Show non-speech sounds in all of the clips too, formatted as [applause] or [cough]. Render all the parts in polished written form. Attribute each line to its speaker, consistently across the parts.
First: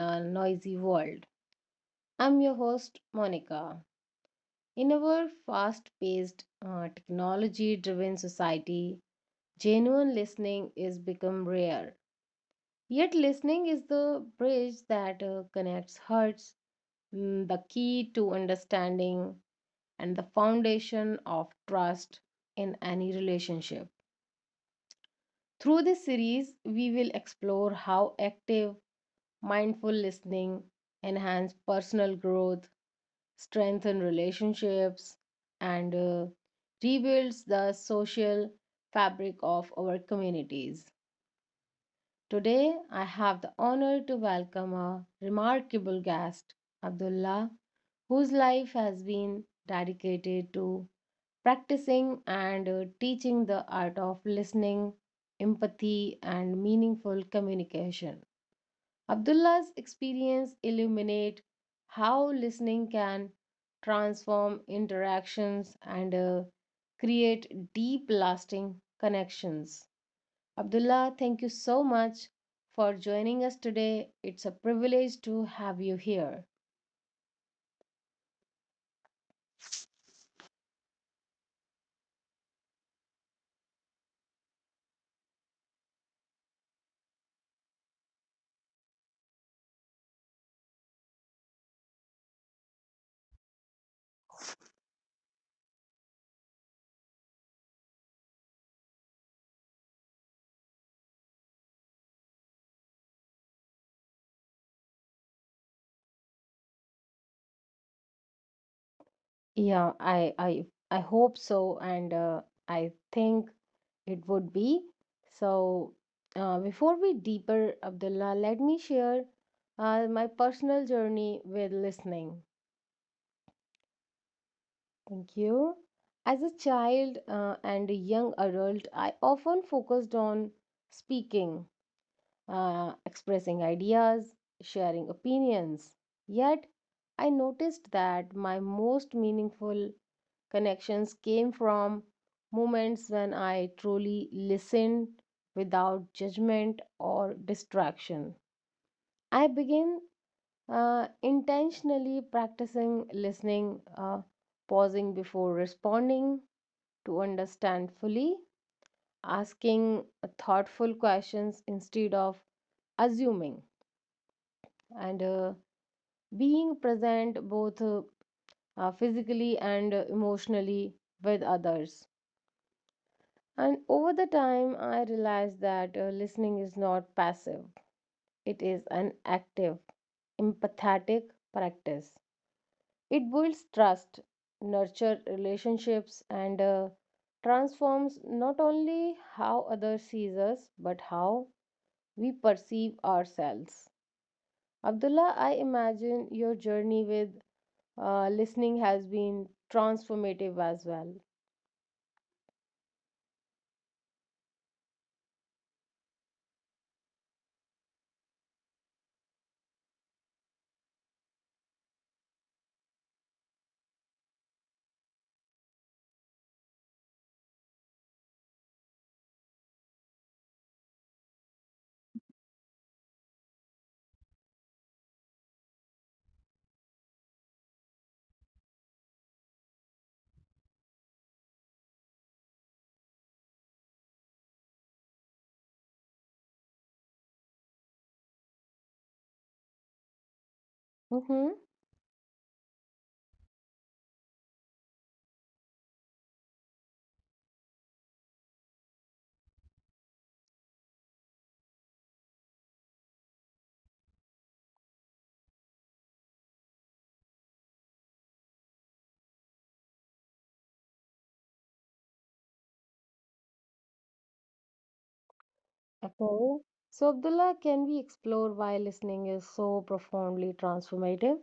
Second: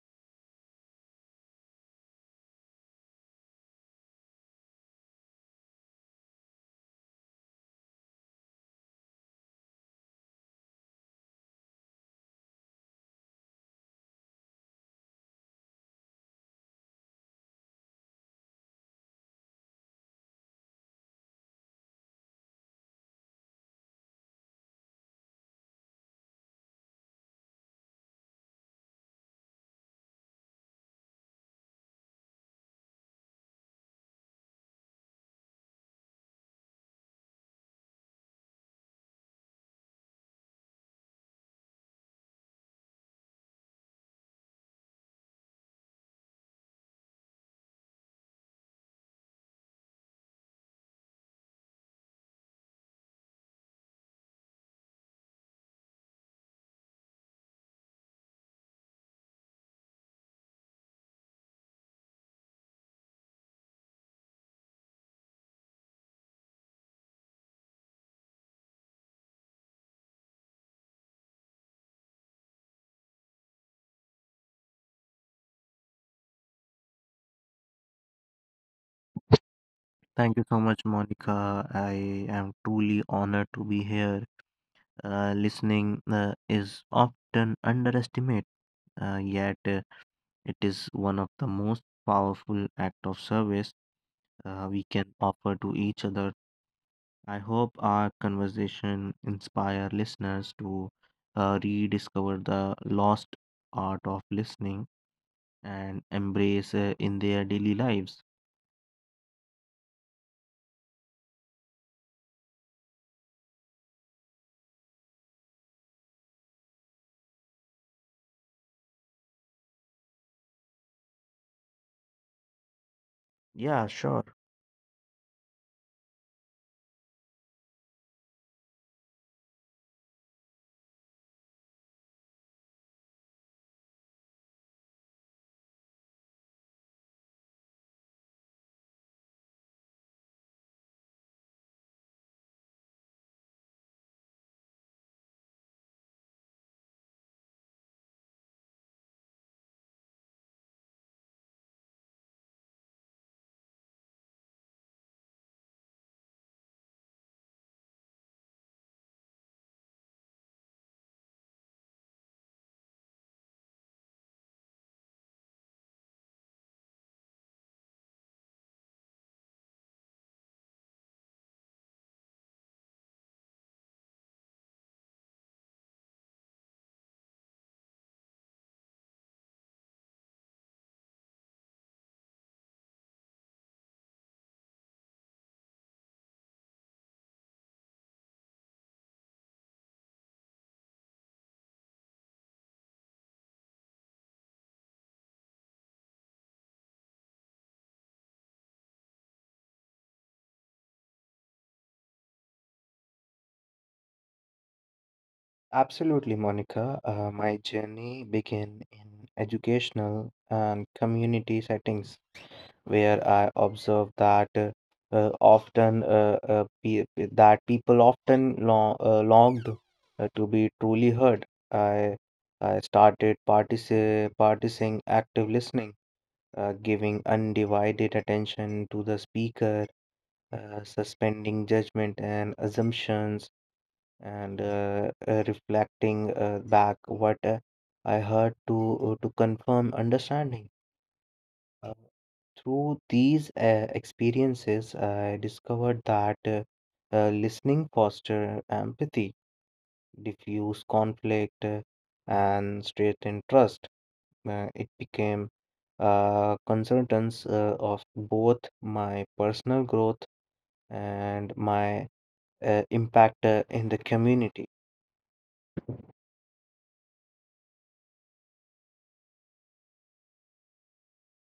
Speaker 1: a noisy world. I'm your host, Monica. In our fast paced, technology driven society, genuine listening is become rare. Yet, listening is the bridge that connects hearts, the key to understanding, and the foundation of trust in any relationship. Through this series, we will explore how active, mindful listening enhance personal growth, strengthen relationships, and rebuilds the social fabric of our communities. Today, I have the honor to welcome a remarkable guest, Abdullah whose life has been dedicated to practicing and teaching the art of listening, empathy, and meaningful communication. Abdullah's experience illuminate how listening can transform interactions and create deep lasting connections. Abdullah, thank you so much for joining us today. It's a privilege to have you here.
Speaker 2: Thank you so much, Monica. I am truly honored to be here. Listening is often underestimated, yet it is one of the most powerful act of service we can offer to each other. I hope our conversation inspire listeners to rediscover the lost art of listening and embrace in their daily lives.
Speaker 1: Yeah, I hope so, and I think it would be. So, before we deeper, Abdullah, let me share my personal journey with listening.
Speaker 2: Yeah, sure.
Speaker 1: Thank you. As a child and a young adult, I often focused on speaking, expressing ideas, sharing opinions. Yet, I noticed that my most meaningful connections came from moments when I truly listened without judgment or distraction. I began intentionally practicing listening, pausing before responding to understand fully, asking thoughtful questions instead of assuming, and being present both physically and emotionally with others. And over the time, I realized that listening is not passive, it is an active, empathetic practice. It builds trust, nurtures relationships, and transforms not only how others sees us, but how we perceive ourselves. Abdullah, I imagine your journey with listening has been transformative as well.
Speaker 2: Absolutely, Monica. My journey began in educational and community settings where I observed that often pe that people often long, longed to be truly heard. I started partici practicing active listening, giving undivided attention to the speaker, suspending judgment and assumptions, and reflecting back what I heard to confirm understanding.
Speaker 1: Mm-hmm.
Speaker 2: Uh, Through these experiences, I discovered that listening foster empathy, diffuse conflict, and strengthen trust. It became a consultants of both my personal growth and my impact in the community.
Speaker 1: Okay. So, Abdullah, can we explore why listening is so profoundly transformative?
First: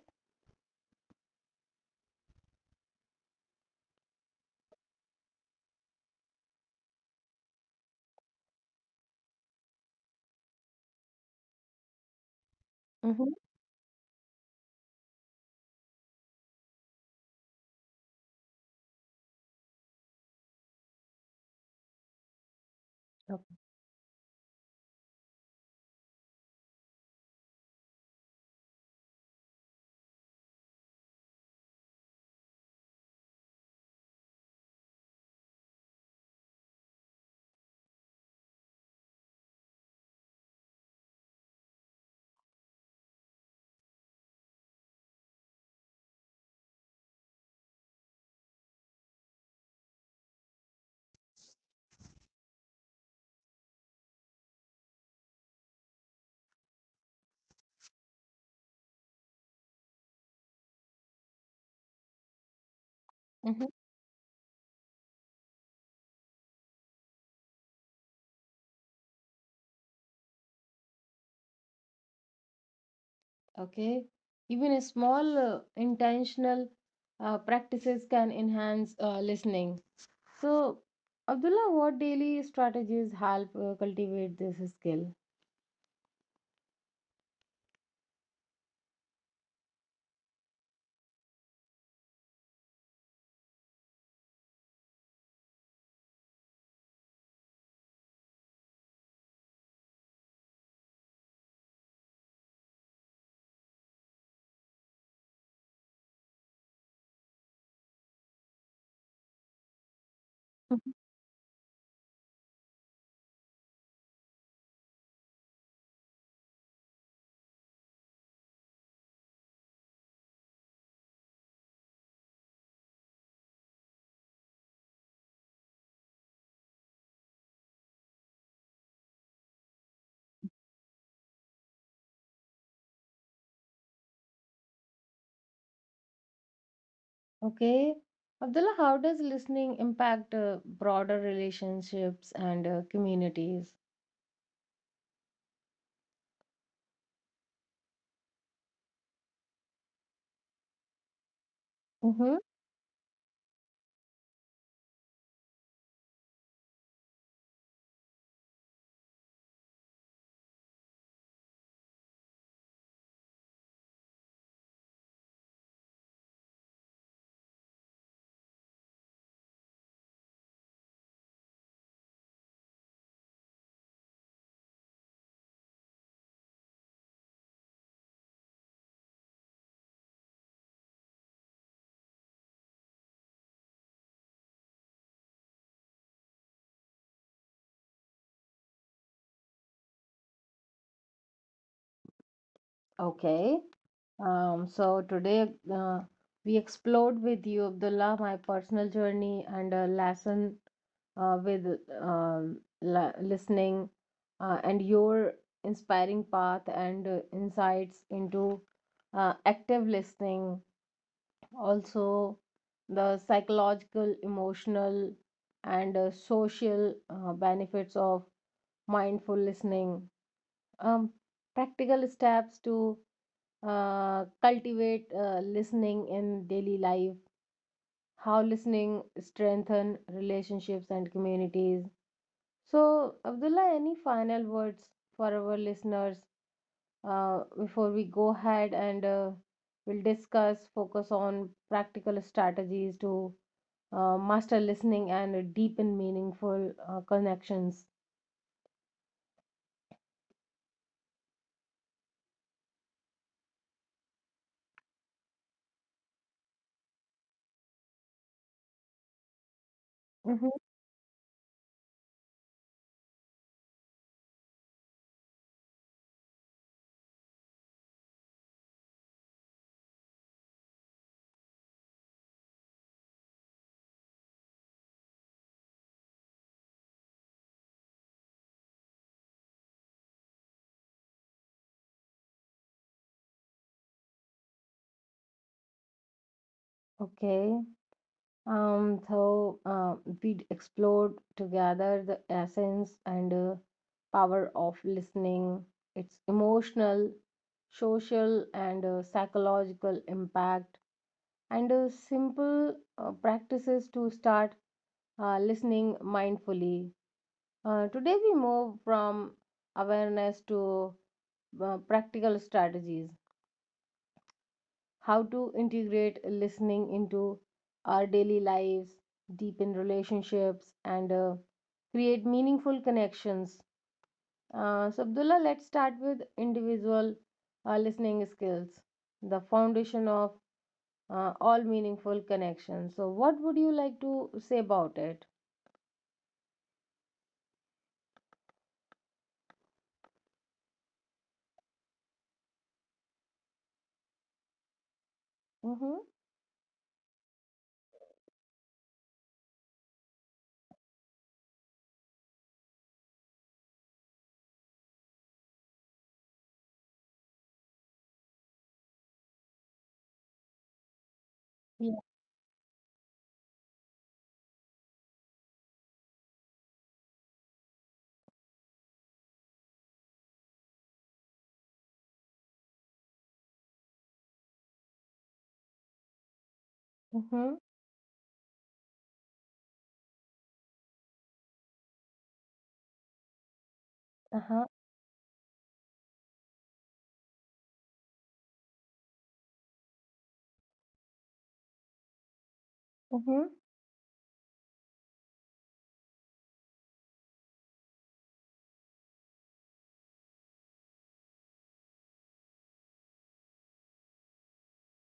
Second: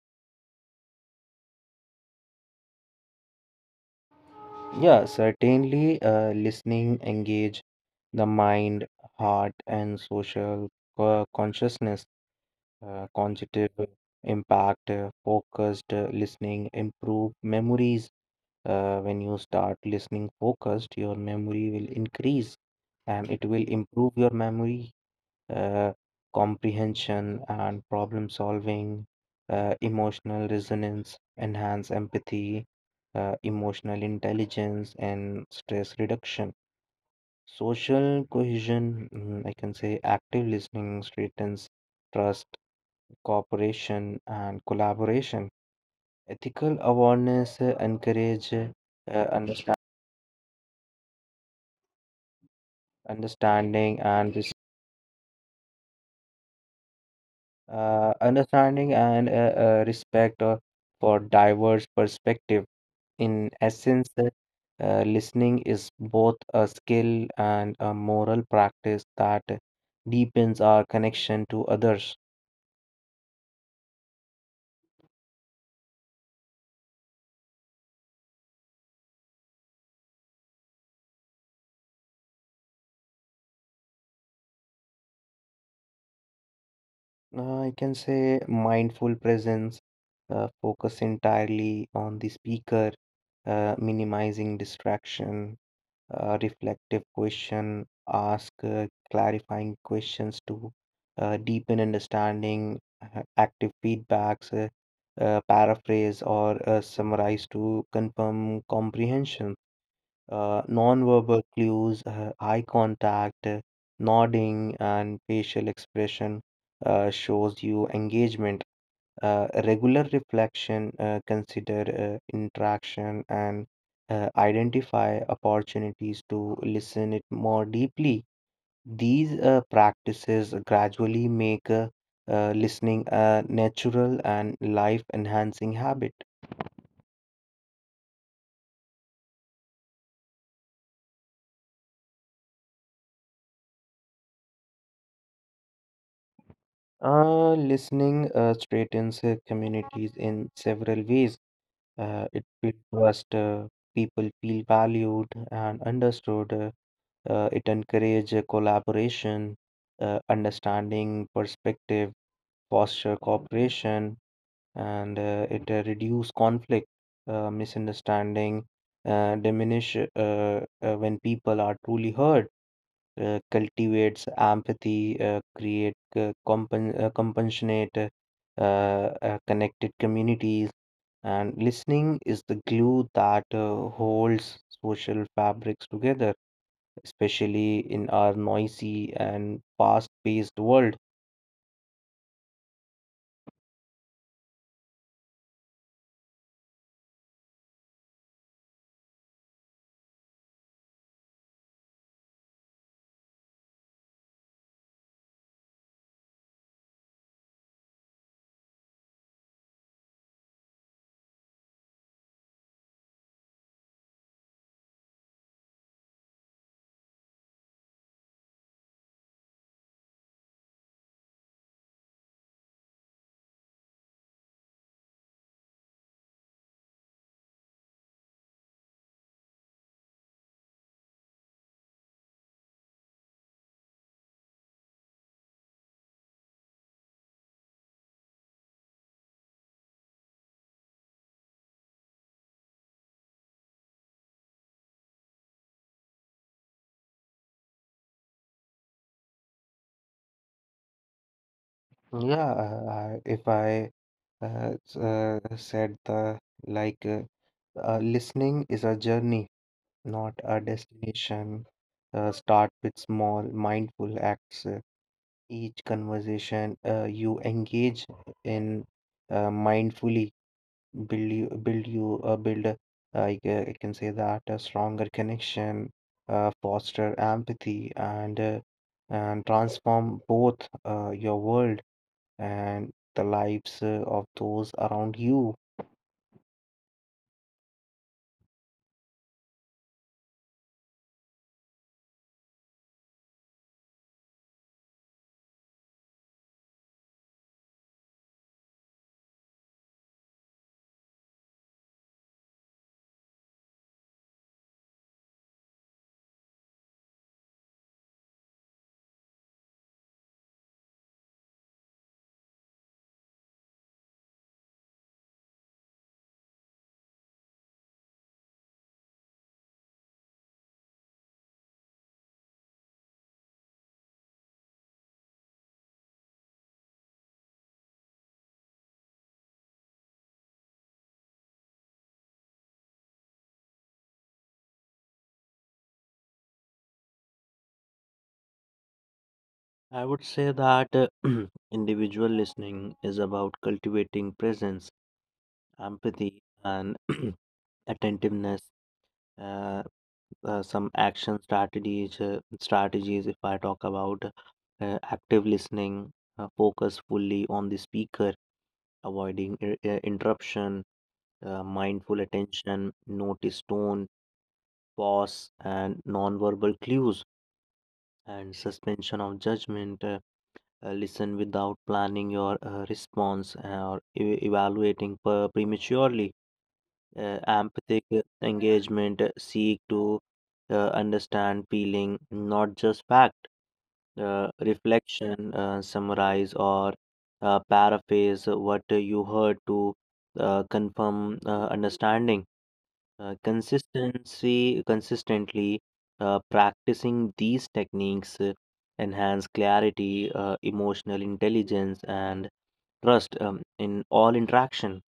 Speaker 2: Yeah, certainly. Listening engage the mind, heart, and social consciousness,
Speaker 1: Hmm.
Speaker 2: cognitive impact, focused listening, improve memories. When you start listening focused, your memory will increase and it will improve your memory, uh, comprehension and problem solving, emotional resonance, enhance empathy, emotional intelligence, and stress reduction. Social cohesion, I can say active listening strengthens trust, cooperation, and collaboration. Ethical awareness encourage understand, understanding and understanding and respect for diverse perspective. In
Speaker 1: Hmm.
Speaker 2: essence, listening is both a skill and a moral practice that deepens our connection to others.
Speaker 1: Okay. Even a small intentional practices can enhance listening. So, Abdullah, what daily strategies help cultivate this skill?
Speaker 2: I can say mindful presence, focus entirely on the speaker, minimizing distraction, reflective question, ask clarifying questions to deepen understanding, active feedbacks, paraphrase or summarize to confirm comprehension,
Speaker 1: Mhm.
Speaker 2: nonverbal clues, eye contact, nodding, and facial expression shows you engagement, regular reflection, consider interaction, and identify opportunities to listen it more deeply. These practices gradually make listening a natural and life enhancing habit.
Speaker 1: Okay. Abdullah, how does listening impact broader relationships and communities?
Speaker 2: Listening straightens communities in several ways.
Speaker 1: Mm-hmm.
Speaker 2: It builds trust. People feel valued and understood. It encourages collaboration, understanding perspective, foster cooperation, and it reduce conflict, misunderstanding, diminish when people are truly heard. Cultivates empathy, create compassionate, connected communities, and listening is the glue that holds social fabrics together, especially in our noisy and fast-paced world.
Speaker 1: Okay. So today we explored with you, Abdullah, my personal journey and a lesson with listening and your inspiring path and insights into active listening, also the psychological, emotional, and social benefits of mindful listening, um, practical steps to cultivate listening in daily life, how listening strengthen relationships and communities. So, Abdullah, any final words for our listeners before we go ahead and we'll discuss focus on practical strategies to master listening and deepen meaningful connections.
Speaker 2: Yeah, if I s- said the like, Listening is a journey, not
Speaker 1: Hmm.
Speaker 2: a destination. Start with small, mindful acts. Each conversation you engage in mindfully, build you build you build a- I, ca- I can say that, a stronger connection, foster empathy and transform both your world and the lives of those around you.
Speaker 1: Okay. So we explored together the essence and power of listening, its emotional, social, and psychological impact, and simple practices to start listening mindfully. Today, we move from awareness to practical strategies, how to integrate listening into our daily lives, deepen relationships, and create meaningful connections. So, Abdullah, let's start with individual listening skills, the foundation of all meaningful connections. So, what would you like to say about it?
Speaker 2: I would say that [clears throat] individual listening is about cultivating presence,
Speaker 1: Mm-hmm.
Speaker 2: empathy, and [clears throat] attentiveness. Uh, some action strategies, if I talk about active listening, focus fully on the speaker, avoiding interruption,
Speaker 1: Yeah.
Speaker 2: mindful attention, notice tone, pause and non-verbal clues, and suspension of judgment. Listen without planning your response or evaluating prematurely.
Speaker 1: Mm-hmm.
Speaker 2: Empathic engagement, seek to understand feeling, not just fact.
Speaker 1: Uh-huh.
Speaker 2: Reflection, summarize, or paraphrase what you heard to confirm understanding.
Speaker 1: Mm-hmm.
Speaker 2: Consistency, consistently practicing these techniques enhance clarity, emotional intelligence, and trust in all interaction.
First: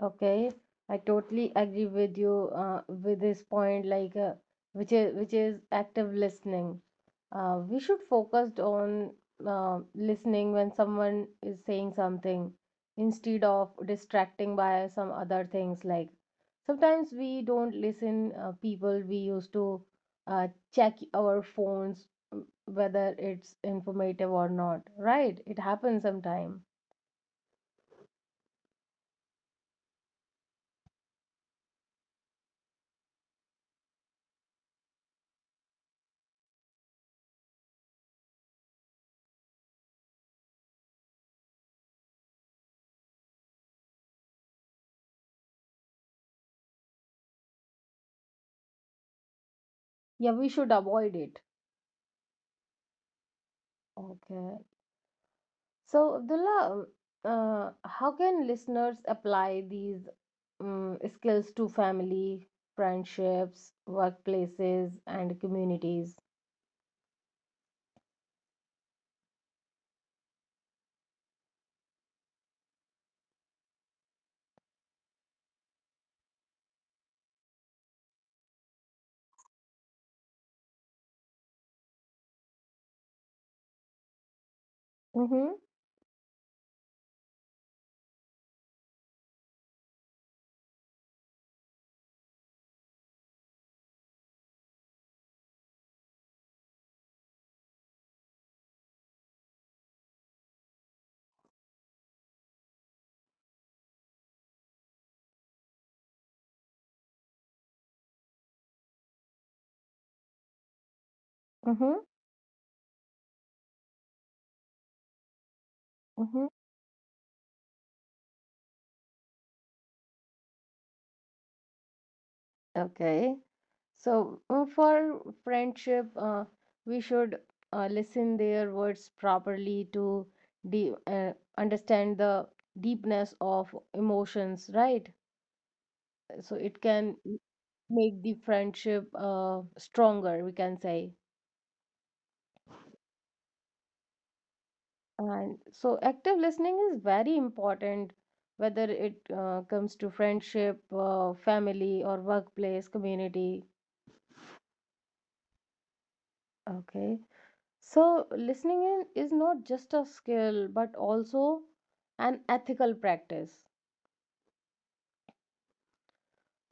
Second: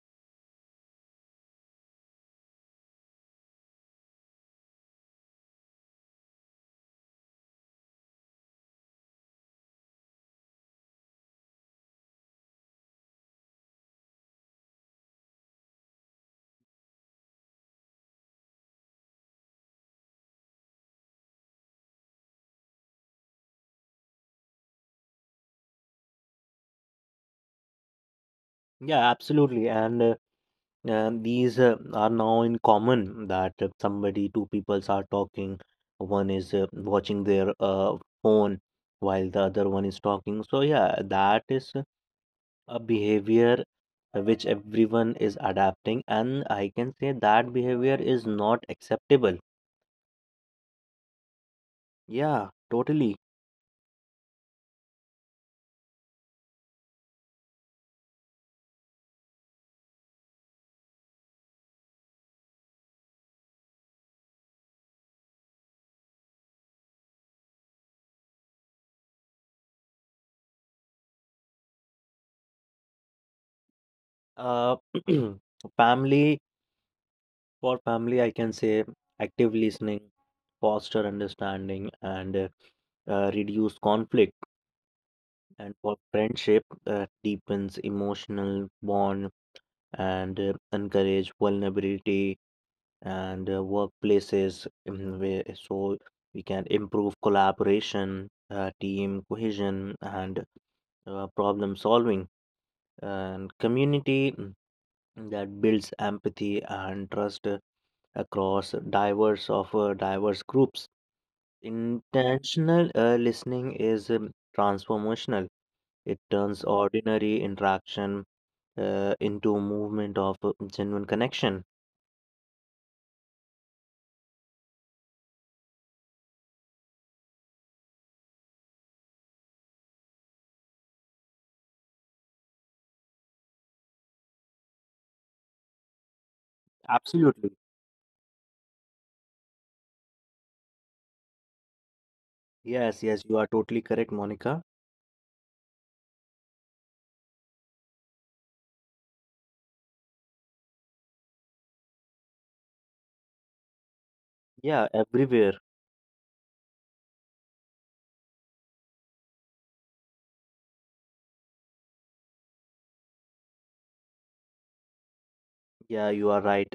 Speaker 1: Okay, I totally agree with you with this point, like which is active listening. We should focus on listening when someone is saying something instead of distracting by some other things, like sometimes we don't listen people, we used to uh, check our phones, whether it's informative or not, right? It happens sometime.
Speaker 2: Yeah, absolutely, and. These are now in common that if somebody, two peoples are talking, one is watching their phone while the other one is talking. So, yeah, that is a behavior which everyone is adapting, and I can say that behavior is not acceptable.
Speaker 1: Yeah, we should avoid it.
Speaker 2: Yeah, totally.
Speaker 1: Okay, so Abdullah, how can listeners apply these skills to family, friendships, workplaces, and communities?
Speaker 2: Uh, [clears throat] Family, for family, I can say active listening, foster understanding, and reduce conflict.
Speaker 1: Mm-hmm,
Speaker 2: And for friendship, that deepens emotional bond and encourage vulnerability, and workplaces, where, so we can improve collaboration, team cohesion, and problem solving, and community, that builds empathy and trust across diverse groups.
Speaker 1: mm-hmm,
Speaker 2: Intentional listening is transformational. It
Speaker 1: mm-hmm.
Speaker 2: turns ordinary interaction into a movement of genuine connection.
Speaker 1: Okay. So for friendship, we should listen their words properly to de understand the deepness of emotions, right? So it can
Speaker 2: Absolutely.
Speaker 1: make the friendship stronger, we can say.
Speaker 2: Yes, yes, you are totally correct, Monica.
Speaker 1: And so, active listening is very important, whether it comes to friendship, family, or workplace, community.
Speaker 2: Yeah, everywhere.
Speaker 1: Okay. So, listening in is not just a skill, but also an ethical practice.
Speaker 2: Yeah, you are right.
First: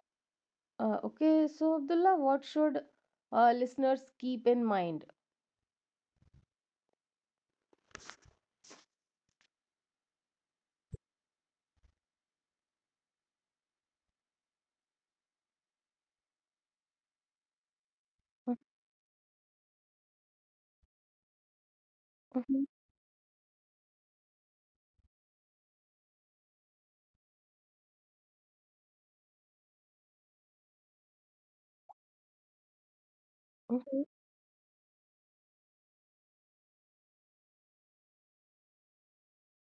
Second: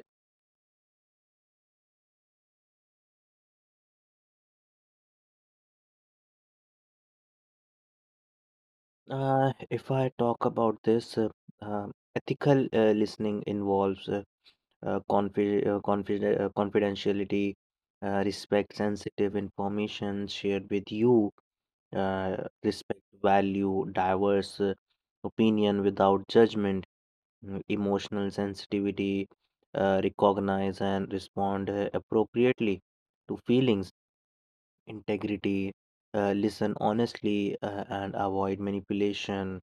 Speaker 1: Okay. So, Abdullah, what should listeners keep in mind?
Speaker 2: If I talk about this, uh, ethical listening involves confidentiality, respect sensitive information shared with you, uh,
Speaker 1: Mhm.
Speaker 2: respect value diverse opinion without judgment, emotional sensitivity, recognize and respond appropriately to feelings,
Speaker 1: Mhm.
Speaker 2: integrity, listen honestly, and avoid manipulation.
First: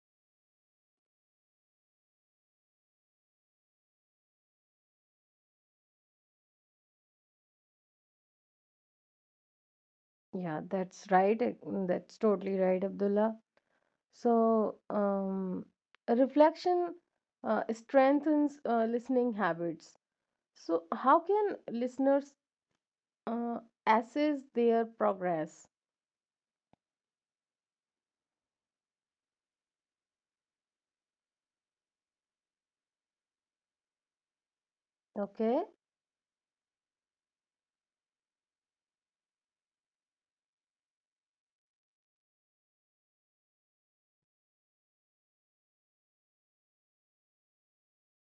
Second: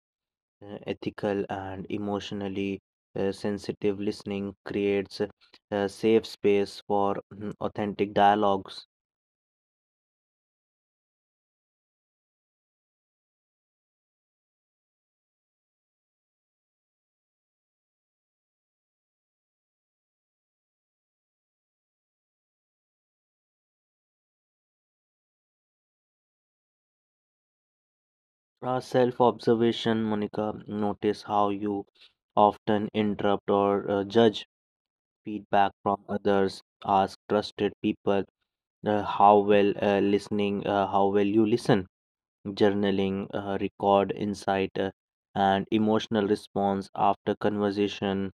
Speaker 2: Ethical and emotionally sensitive listening creates a safe space for authentic dialogues.
Speaker 1: Yeah, that's right. That's totally right, Abdullah. So, a reflection strengthens listening habits. So, how can listeners uh, assess their progress?
Speaker 2: Self observation, Monica, notice how you often interrupt or judge,
Speaker 1: Okay.
Speaker 2: feedback from others, ask trusted people how well listening, how well you listen, journaling, record insight, and emotional response after conversation,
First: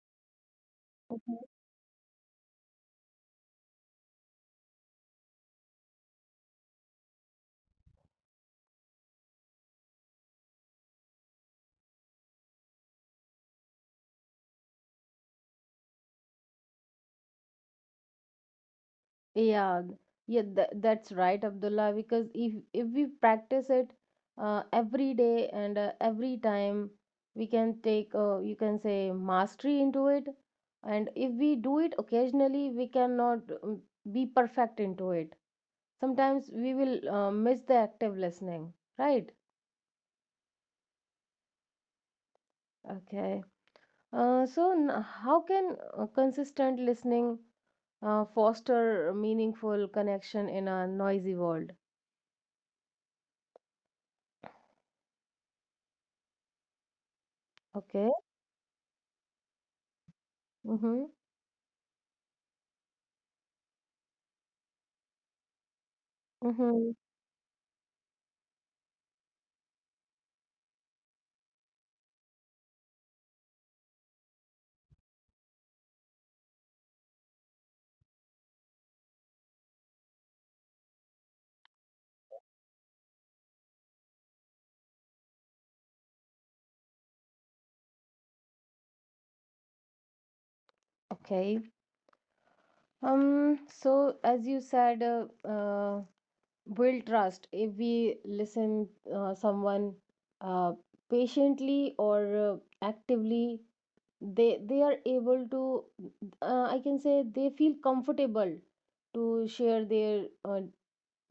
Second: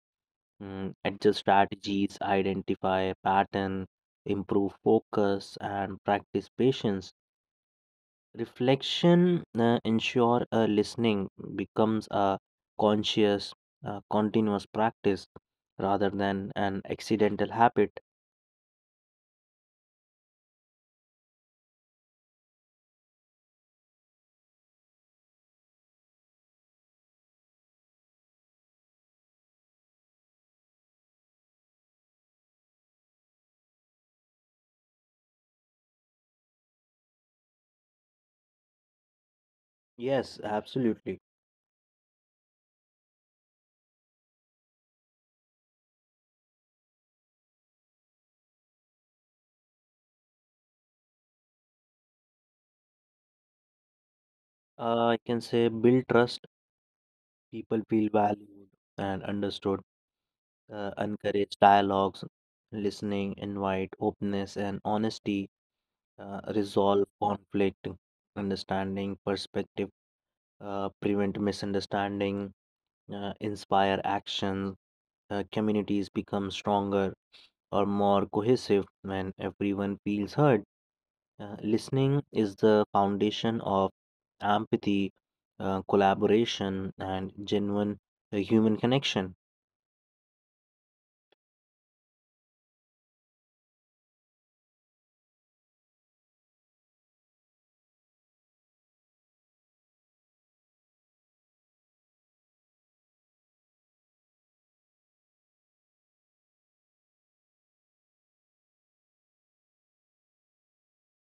Speaker 2: adjust
Speaker 1: Mhm.
Speaker 2: strategies, identify a pattern, improve focus and practice patience, reflection. Ensure listening becomes a conscious, continuous practice rather than an accidental habit.
Speaker 1: Yeah, th- yeah, that's right, Abdullah. Because if we practice it every day and every time, we can take you can say mastery into it. And if we do it occasionally, we cannot be perfect into it. Sometimes we will miss the active listening, right?
Speaker 2: Yes, absolutely.
Speaker 1: Okay. How can consistent listening foster meaningful connection in a noisy world?
Speaker 2: I can say build trust, people
Speaker 1: Okay.
Speaker 2: feel valued and understood,
Speaker 1: Mm-hmm.
Speaker 2: encourage dialogues, listening, invite openness and honesty,
Speaker 1: Mm-hmm.
Speaker 2: resolve conflict, understanding perspective, prevent misunderstanding, inspire action, communities become stronger or more cohesive when everyone feels heard. Listening is the foundation of empathy, collaboration, and genuine human connection.
Speaker 1: Okay. As you said, build trust. If we listen someone uh, patiently or uh, actively, they are able to I can say they feel comfortable to share their uh,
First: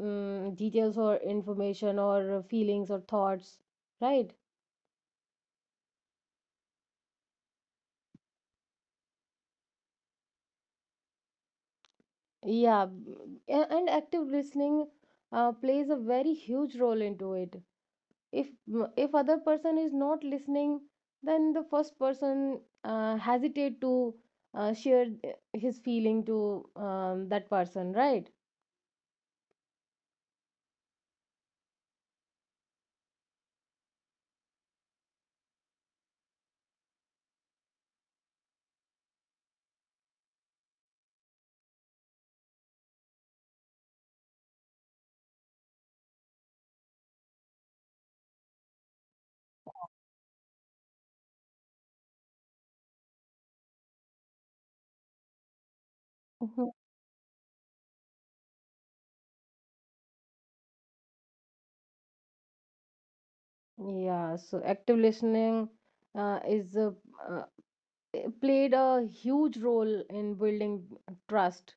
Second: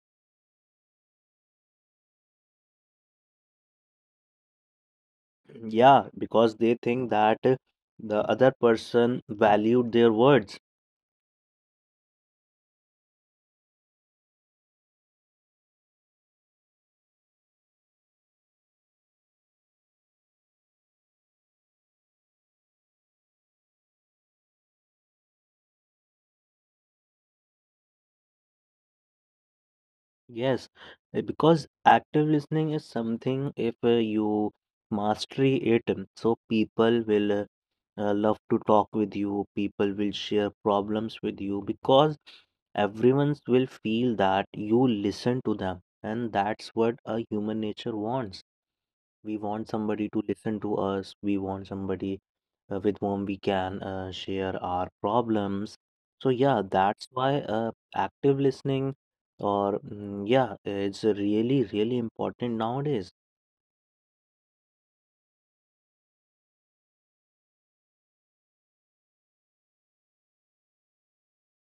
Speaker 1: um, details or information or feelings or thoughts, right?
Speaker 2: Yeah, because they think that the other person valued their words.
Speaker 1: And active listening plays a very huge role into it. If other person is not listening, then the first person hesitate to share his feeling to that person, right?
Speaker 2: Yes, because active listening is something, if you mastery it, so people will love to talk with you, people will share problems with you, because everyone will feel that you listen to them, and that's what a human nature wants. We want somebody to listen to us. We want somebody with whom we can share our problems. So yeah, that's why active listening or yeah, it's really really important nowadays.
Speaker 1: Yeah, so active listening uh, is a, uh, it played a huge role in building trust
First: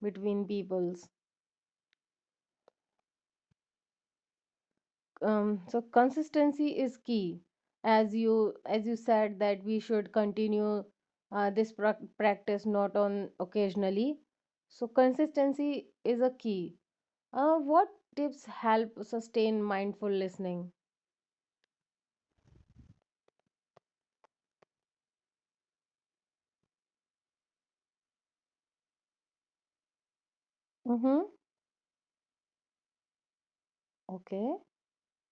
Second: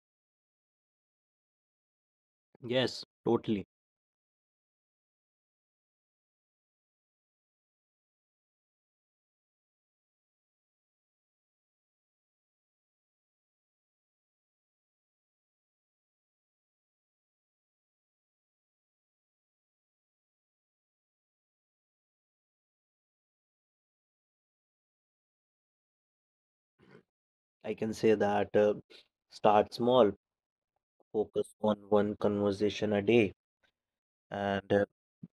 Speaker 1: between peoples.
Speaker 2: Yes, totally.
Speaker 1: So consistency is key, as you said that we should continue this practice not on occasionally. So consistency is a key. What tips help sustain mindful listening?
Speaker 2: I can say that start small,
Speaker 1: Mm-hmm.
Speaker 2: focus on one conversation a day,
Speaker 1: Okay.
Speaker 2: and uh,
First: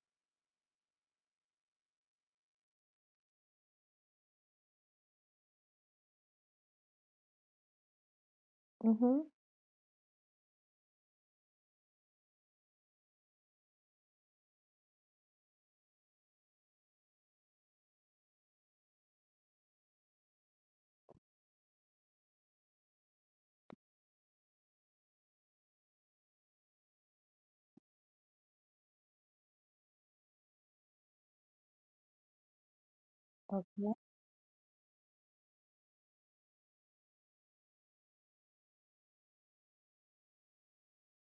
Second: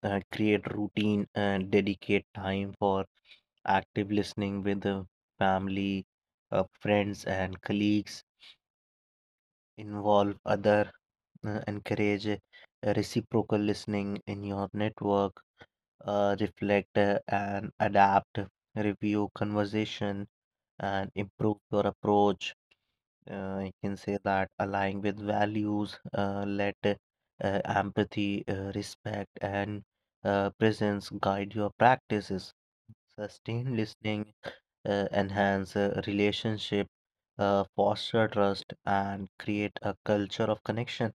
Speaker 2: uh, create routine and dedicate time for active listening with the family, friends, and colleagues.
Speaker 1: Mm-hmm.
Speaker 2: Involve other, encourage reciprocal listening in your network, reflect and adapt, review conversation and improve your approach. You can say that align with values, let empathy, respect, and presence guide your practices. Sustained
Speaker 1: Okay.
Speaker 2: listening enhance relationship, foster trust, and create a culture of connection.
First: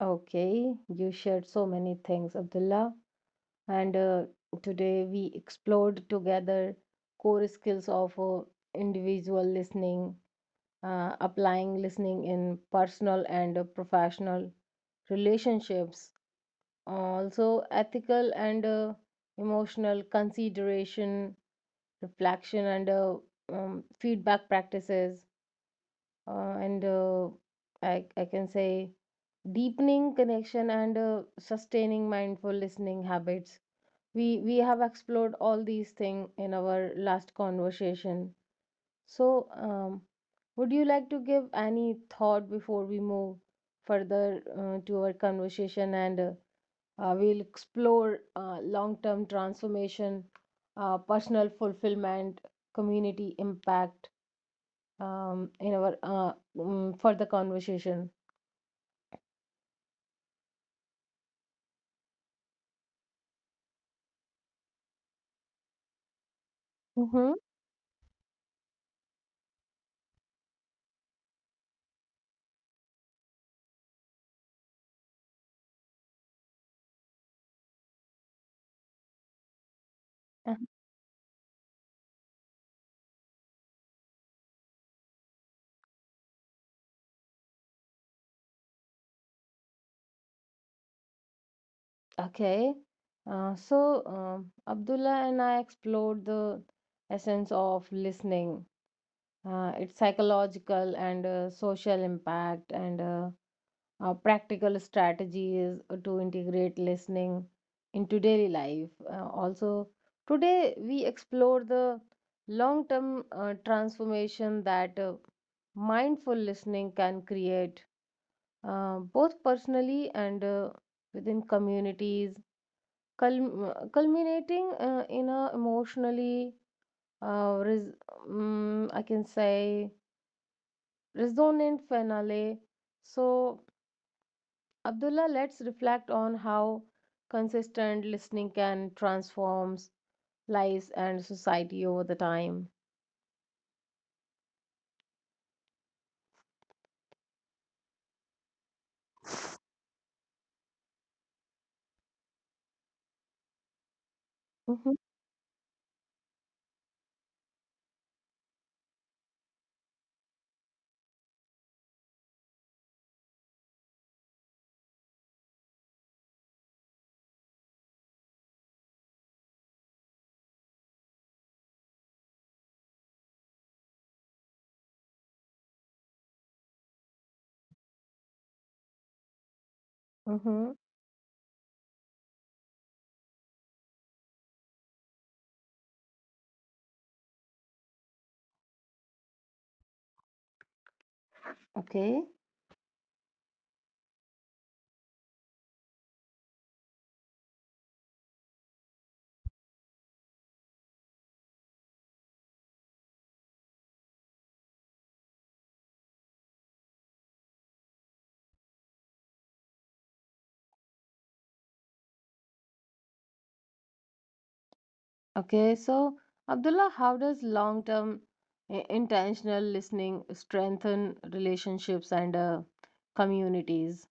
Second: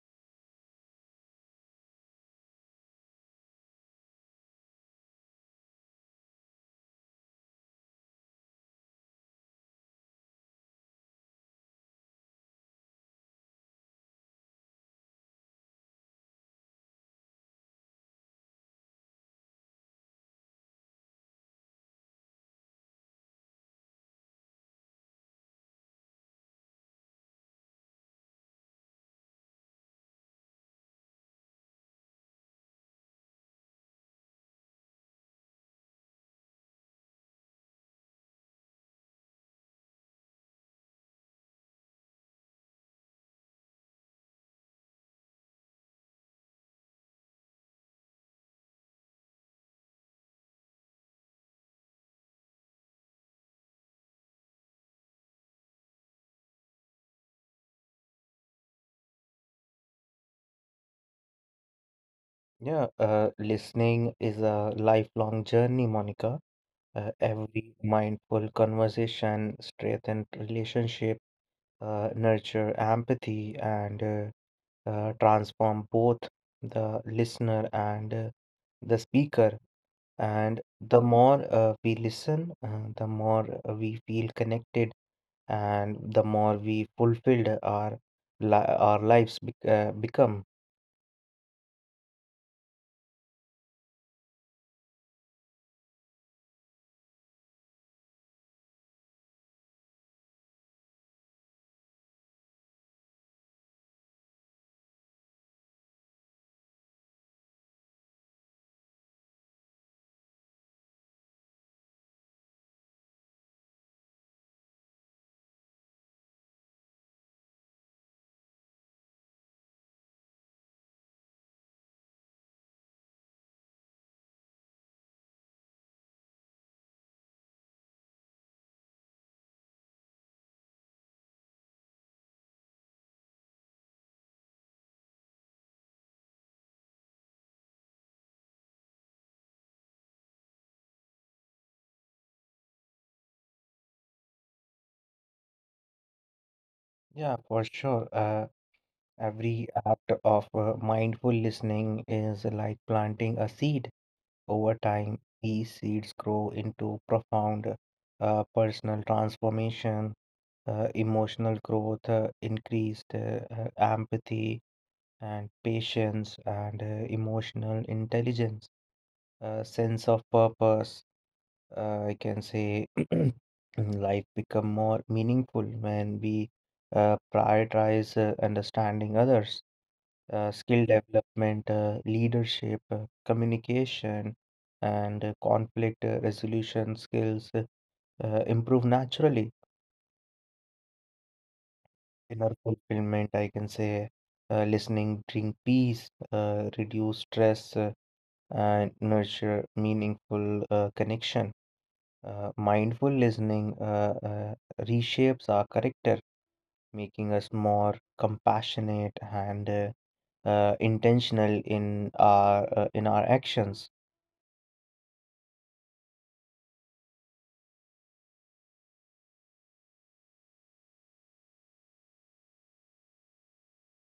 Speaker 1: Okay, you shared so many things, Abdullah. And today we explored together core skills of individual listening, applying listening in personal and professional relationships, also ethical and emotional consideration, reflection, and feedback practices. And I can say deepening connection and sustaining mindful listening habits, we have explored all these things in our last conversation. So, would you like to give any thought before we move further to our conversation, and we'll explore long-term transformation, personal fulfillment, community impact, in our further conversation?
Speaker 2: Yeah, listening is a lifelong journey, Monica.
Speaker 1: Mm-hmm.
Speaker 2: Every mindful conversation strengthens relationship, nurture empathy, and transform both the listener and the speaker. And the more we listen, the more we feel connected, and the more we fulfilled our our lives become.
Speaker 1: Okay. Abdullah and I explored the essence of listening, its psychological and social impact, and practical strategies to integrate listening into daily life. Also, today we explore the long term transformation that mindful listening can create, both personally and within communities, culminating in a emotionally uh, res- I can say resonant finale. So, Abdullah, let's reflect on how consistent listening can transforms lives and society over the time.
Speaker 2: Yeah, for sure. Every act of mindful listening is like planting a seed. Over
Speaker 1: Mm-hmm.
Speaker 2: time, these seeds grow into profound personal transformation, emotional growth, increased empathy and patience, and emotional intelligence, sense of purpose. I can say [clears throat] life become more meaningful when we prioritize understanding others,
Speaker 1: Mm-hmm.
Speaker 2: skill development, leadership, communication, and conflict resolution skills improve naturally.
Speaker 1: Okay.
Speaker 2: Inner fulfillment, I can say, listening bring peace, reduce stress, and nurture meaningful connection. Mindful listening reshapes our character, making us more compassionate and intentional in our actions.
Speaker 1: Okay, so Abdullah, how does long-term intentional listening strengthen relationships and communities?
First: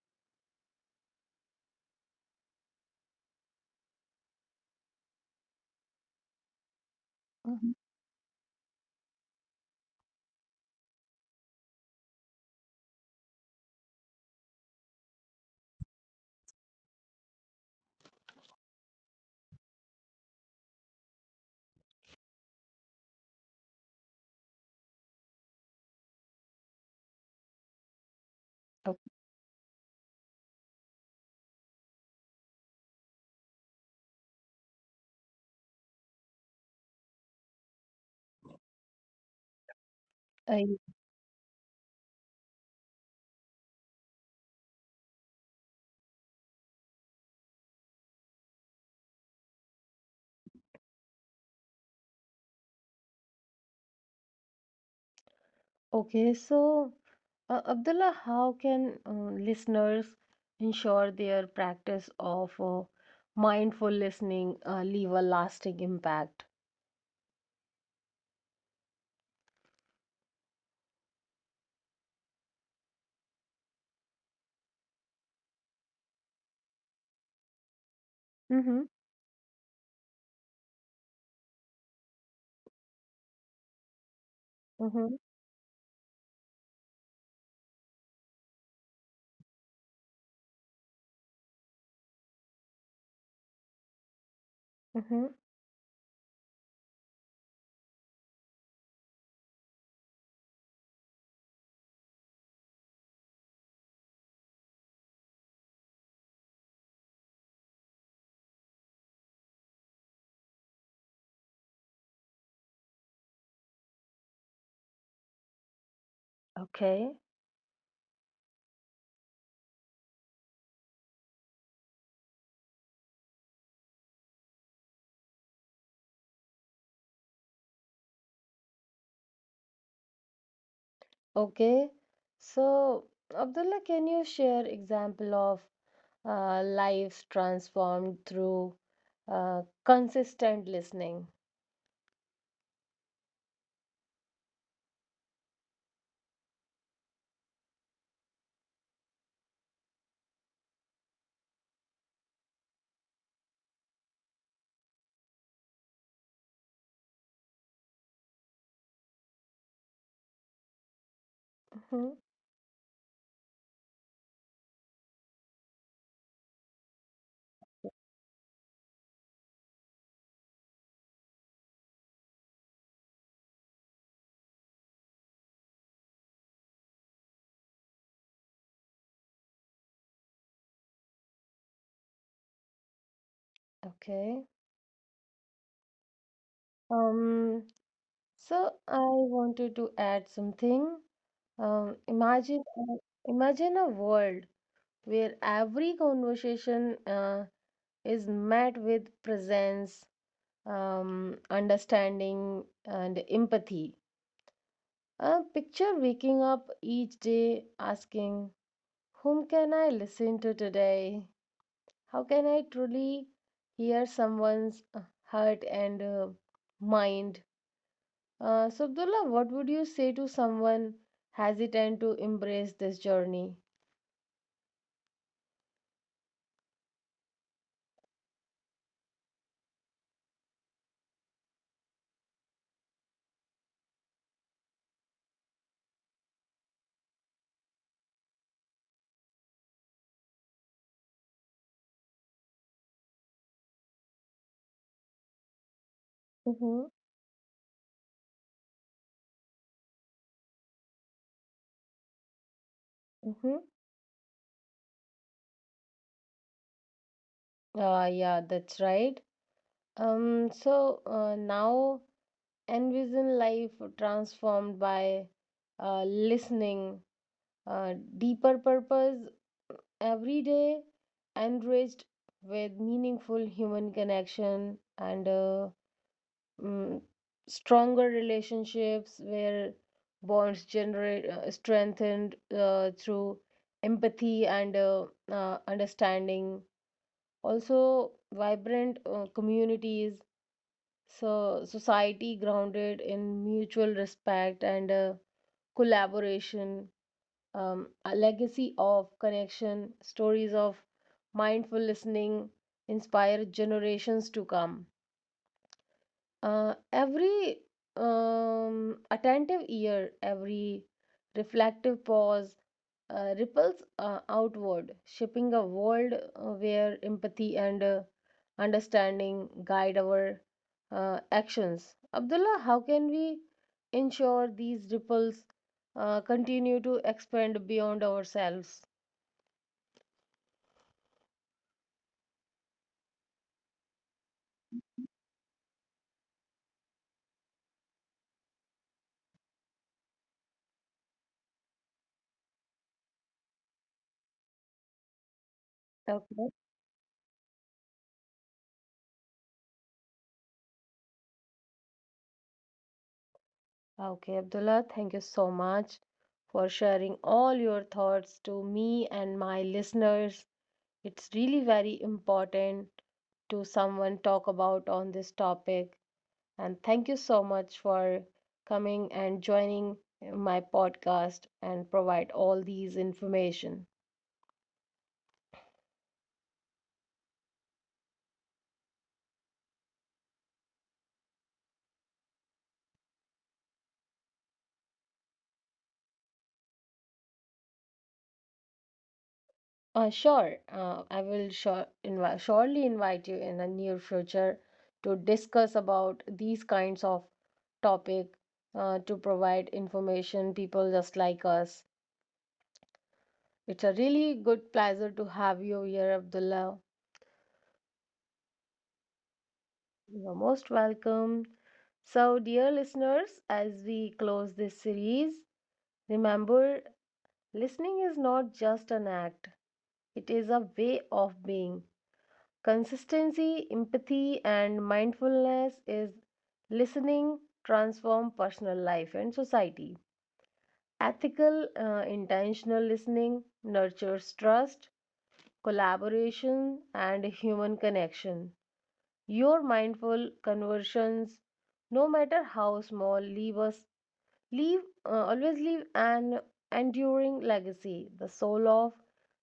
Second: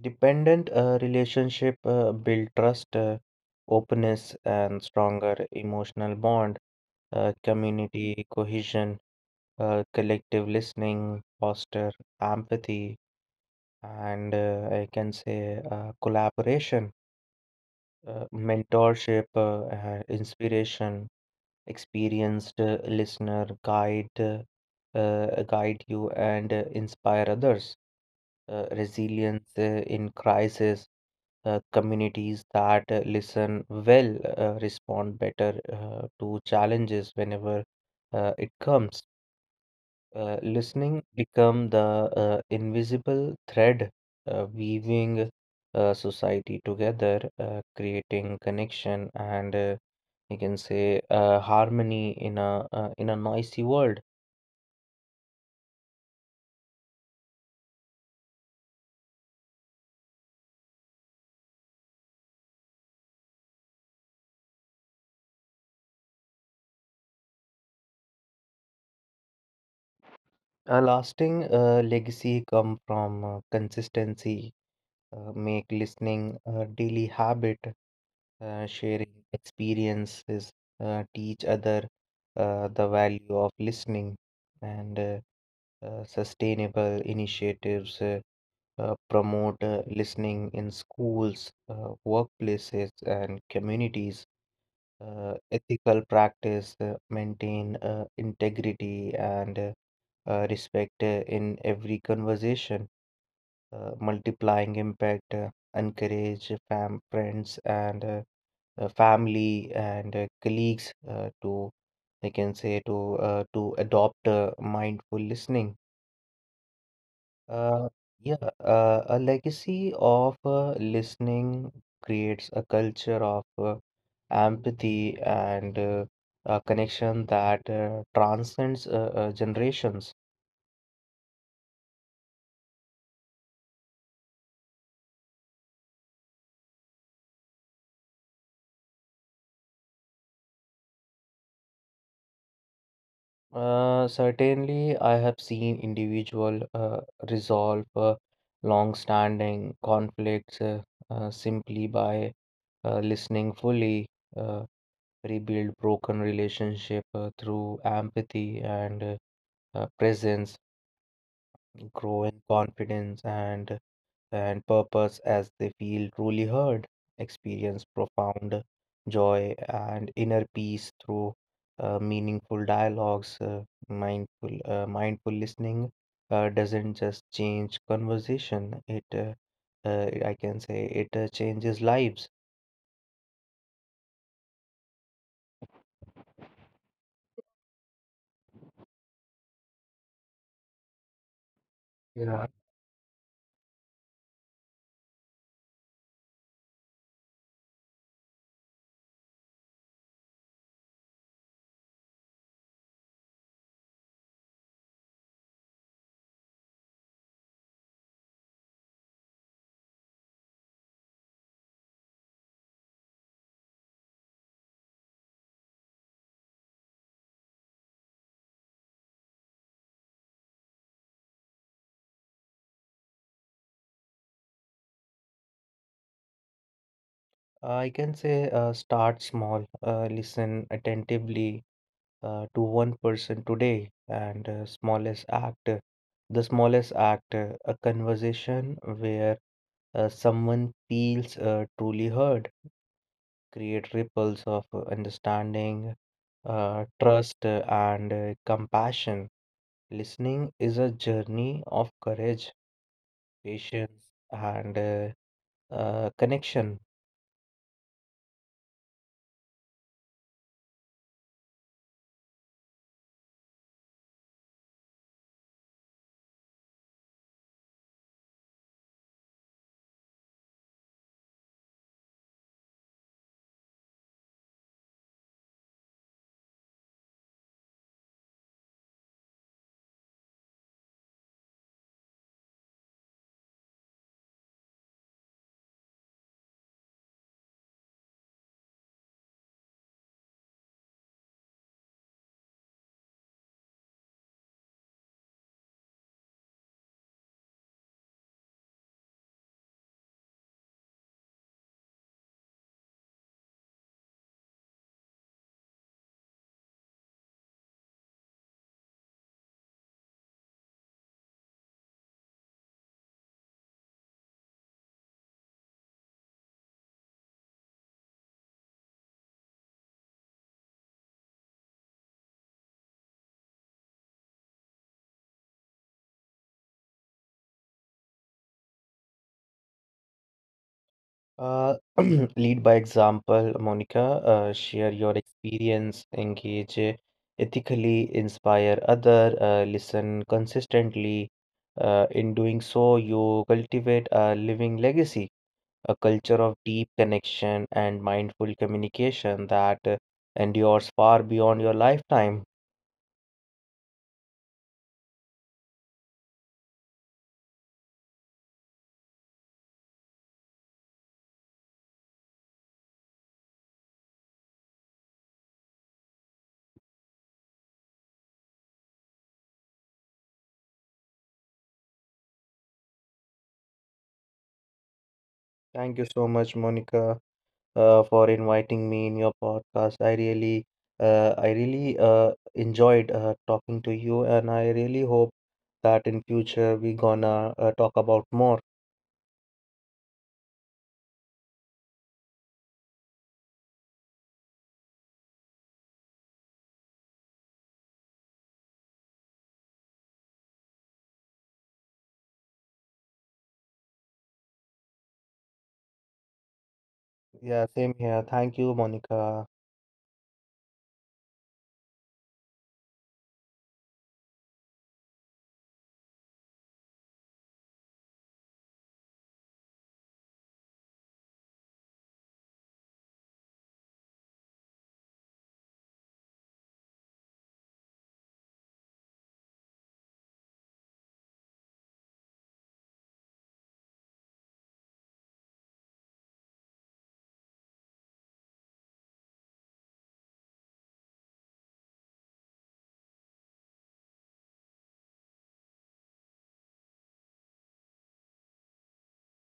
Speaker 2: Dependent relationship build trust, openness, and stronger emotional bond.
Speaker 1: Mm-hmm.
Speaker 2: Community cohesion, collective listening, foster empathy, and I can say collaboration, mentorship, inspiration, experienced listener guide, guide you and inspire others. Resilience in crisis, communities that listen well respond better to challenges whenever it comes.
Speaker 1: Okay.
Speaker 2: Listening become the invisible thread weaving society together, creating connection, and you can say harmony in a in a noisy world.
Speaker 1: Okay, so Abdullah, how can listeners ensure their practice of mindful listening leave a lasting impact?
Speaker 2: A lasting legacy come from consistency, make listening a daily habit,
Speaker 1: Mm-hmm.
Speaker 2: sharing experiences, teach other the value of listening, and
Speaker 1: Mm-hmm,
Speaker 2: sustainable initiatives, promote listening in schools, workplaces, and communities.
Speaker 1: mm-hmm.
Speaker 2: Ethical practice, maintain integrity and respect in every conversation, multiplying impact, encourage fam friends and family and colleagues to I can say to adopt mindful listening.
Speaker 1: Okay,
Speaker 2: Uh, yeah, a legacy of listening creates a culture of empathy and a connection that transcends generations.
Speaker 1: okay. So, Abdullah, can you share example of lives transformed through consistent listening?
Speaker 2: Certainly, I have seen individual resolve long-standing conflicts simply by listening fully, uh, rebuild broken relationship through empathy and presence,
Speaker 1: Mm-hmm.
Speaker 2: grow in confidence and purpose as they feel truly heard, experience profound joy and inner peace through meaningful dialogues. Mindful listening doesn't just change conversation; it, I can say, it changes lives.
Speaker 1: Okay. Um, so I wanted to add something. Um,
Speaker 2: Yeah.
Speaker 1: imagine uh, Imagine a world where every conversation is met with presence, understanding, and empathy. Picture waking up each day asking, "Whom can I listen to today? How can I truly hear someone's heart and mind?" So, Abdullah, what would you say to someone hesitant to embrace this journey?
Speaker 2: I can say start small, listen attentively to one person today, and the smallest act, a conversation where someone feels truly heard, create ripples of understanding,
Speaker 1: Mm-hmm.
Speaker 2: trust, and compassion. Listening is a journey of courage,
Speaker 1: Mm-hmm.
Speaker 2: patience, and connection.
Speaker 1: Yeah, that's right. Now envision life transformed by listening, deeper purpose every day, enriched with meaningful human connection and mm, stronger relationships where bonds generate strengthened through empathy and understanding. Also, vibrant communities. So, society grounded in mutual respect and collaboration, a legacy of connection, stories of mindful listening inspire generations to come. Every attentive ear, every reflective pause ripples outward, shaping a world where empathy and understanding guide our actions. Abdullah, how can we ensure these ripples continue to expand beyond ourselves?
Speaker 2: Uh, [clears throat] Lead by example, Monica. Share your experience, engage ethically, inspire other, listen consistently. In doing so, you cultivate a living legacy, a culture
Speaker 1: Okay.
Speaker 2: of deep connection and mindful communication that endures far beyond your lifetime.
Speaker 1: Okay, Abdullah, thank you so much for sharing all your thoughts to me and my listeners. It's really very important to someone talk about on this topic. And thank you so much for coming and joining my podcast and provide all these information.
Speaker 2: Thank you so much, Monica, for inviting me in your podcast. I really enjoyed talking to you, and I really hope that in future we gonna talk about more.
Speaker 1: Sure, I will surely invite you in the near future to discuss about these kinds of topic to provide information people just like us. It's a really good pleasure to have you here, Abdullah.
Speaker 2: Yeah, same here. Thank you, Monica.
Speaker 1: You're most welcome. So, dear listeners, as we close this series, remember, listening is not just an act, it is a way of being. Consistency, empathy, and mindfulness is listening, transform personal life and society. Ethical, intentional listening nurtures trust, collaboration, and human connection. Your mindful conversions, no matter how small, leave us Leave always leave an enduring legacy, the soul of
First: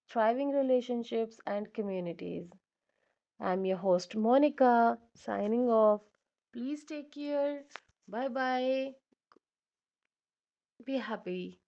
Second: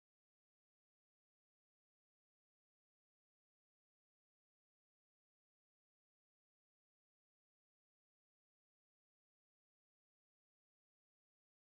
Speaker 1: thriving relationships and communities. I'm your host Monica, signing off. Please take care. Bye bye. Be happy.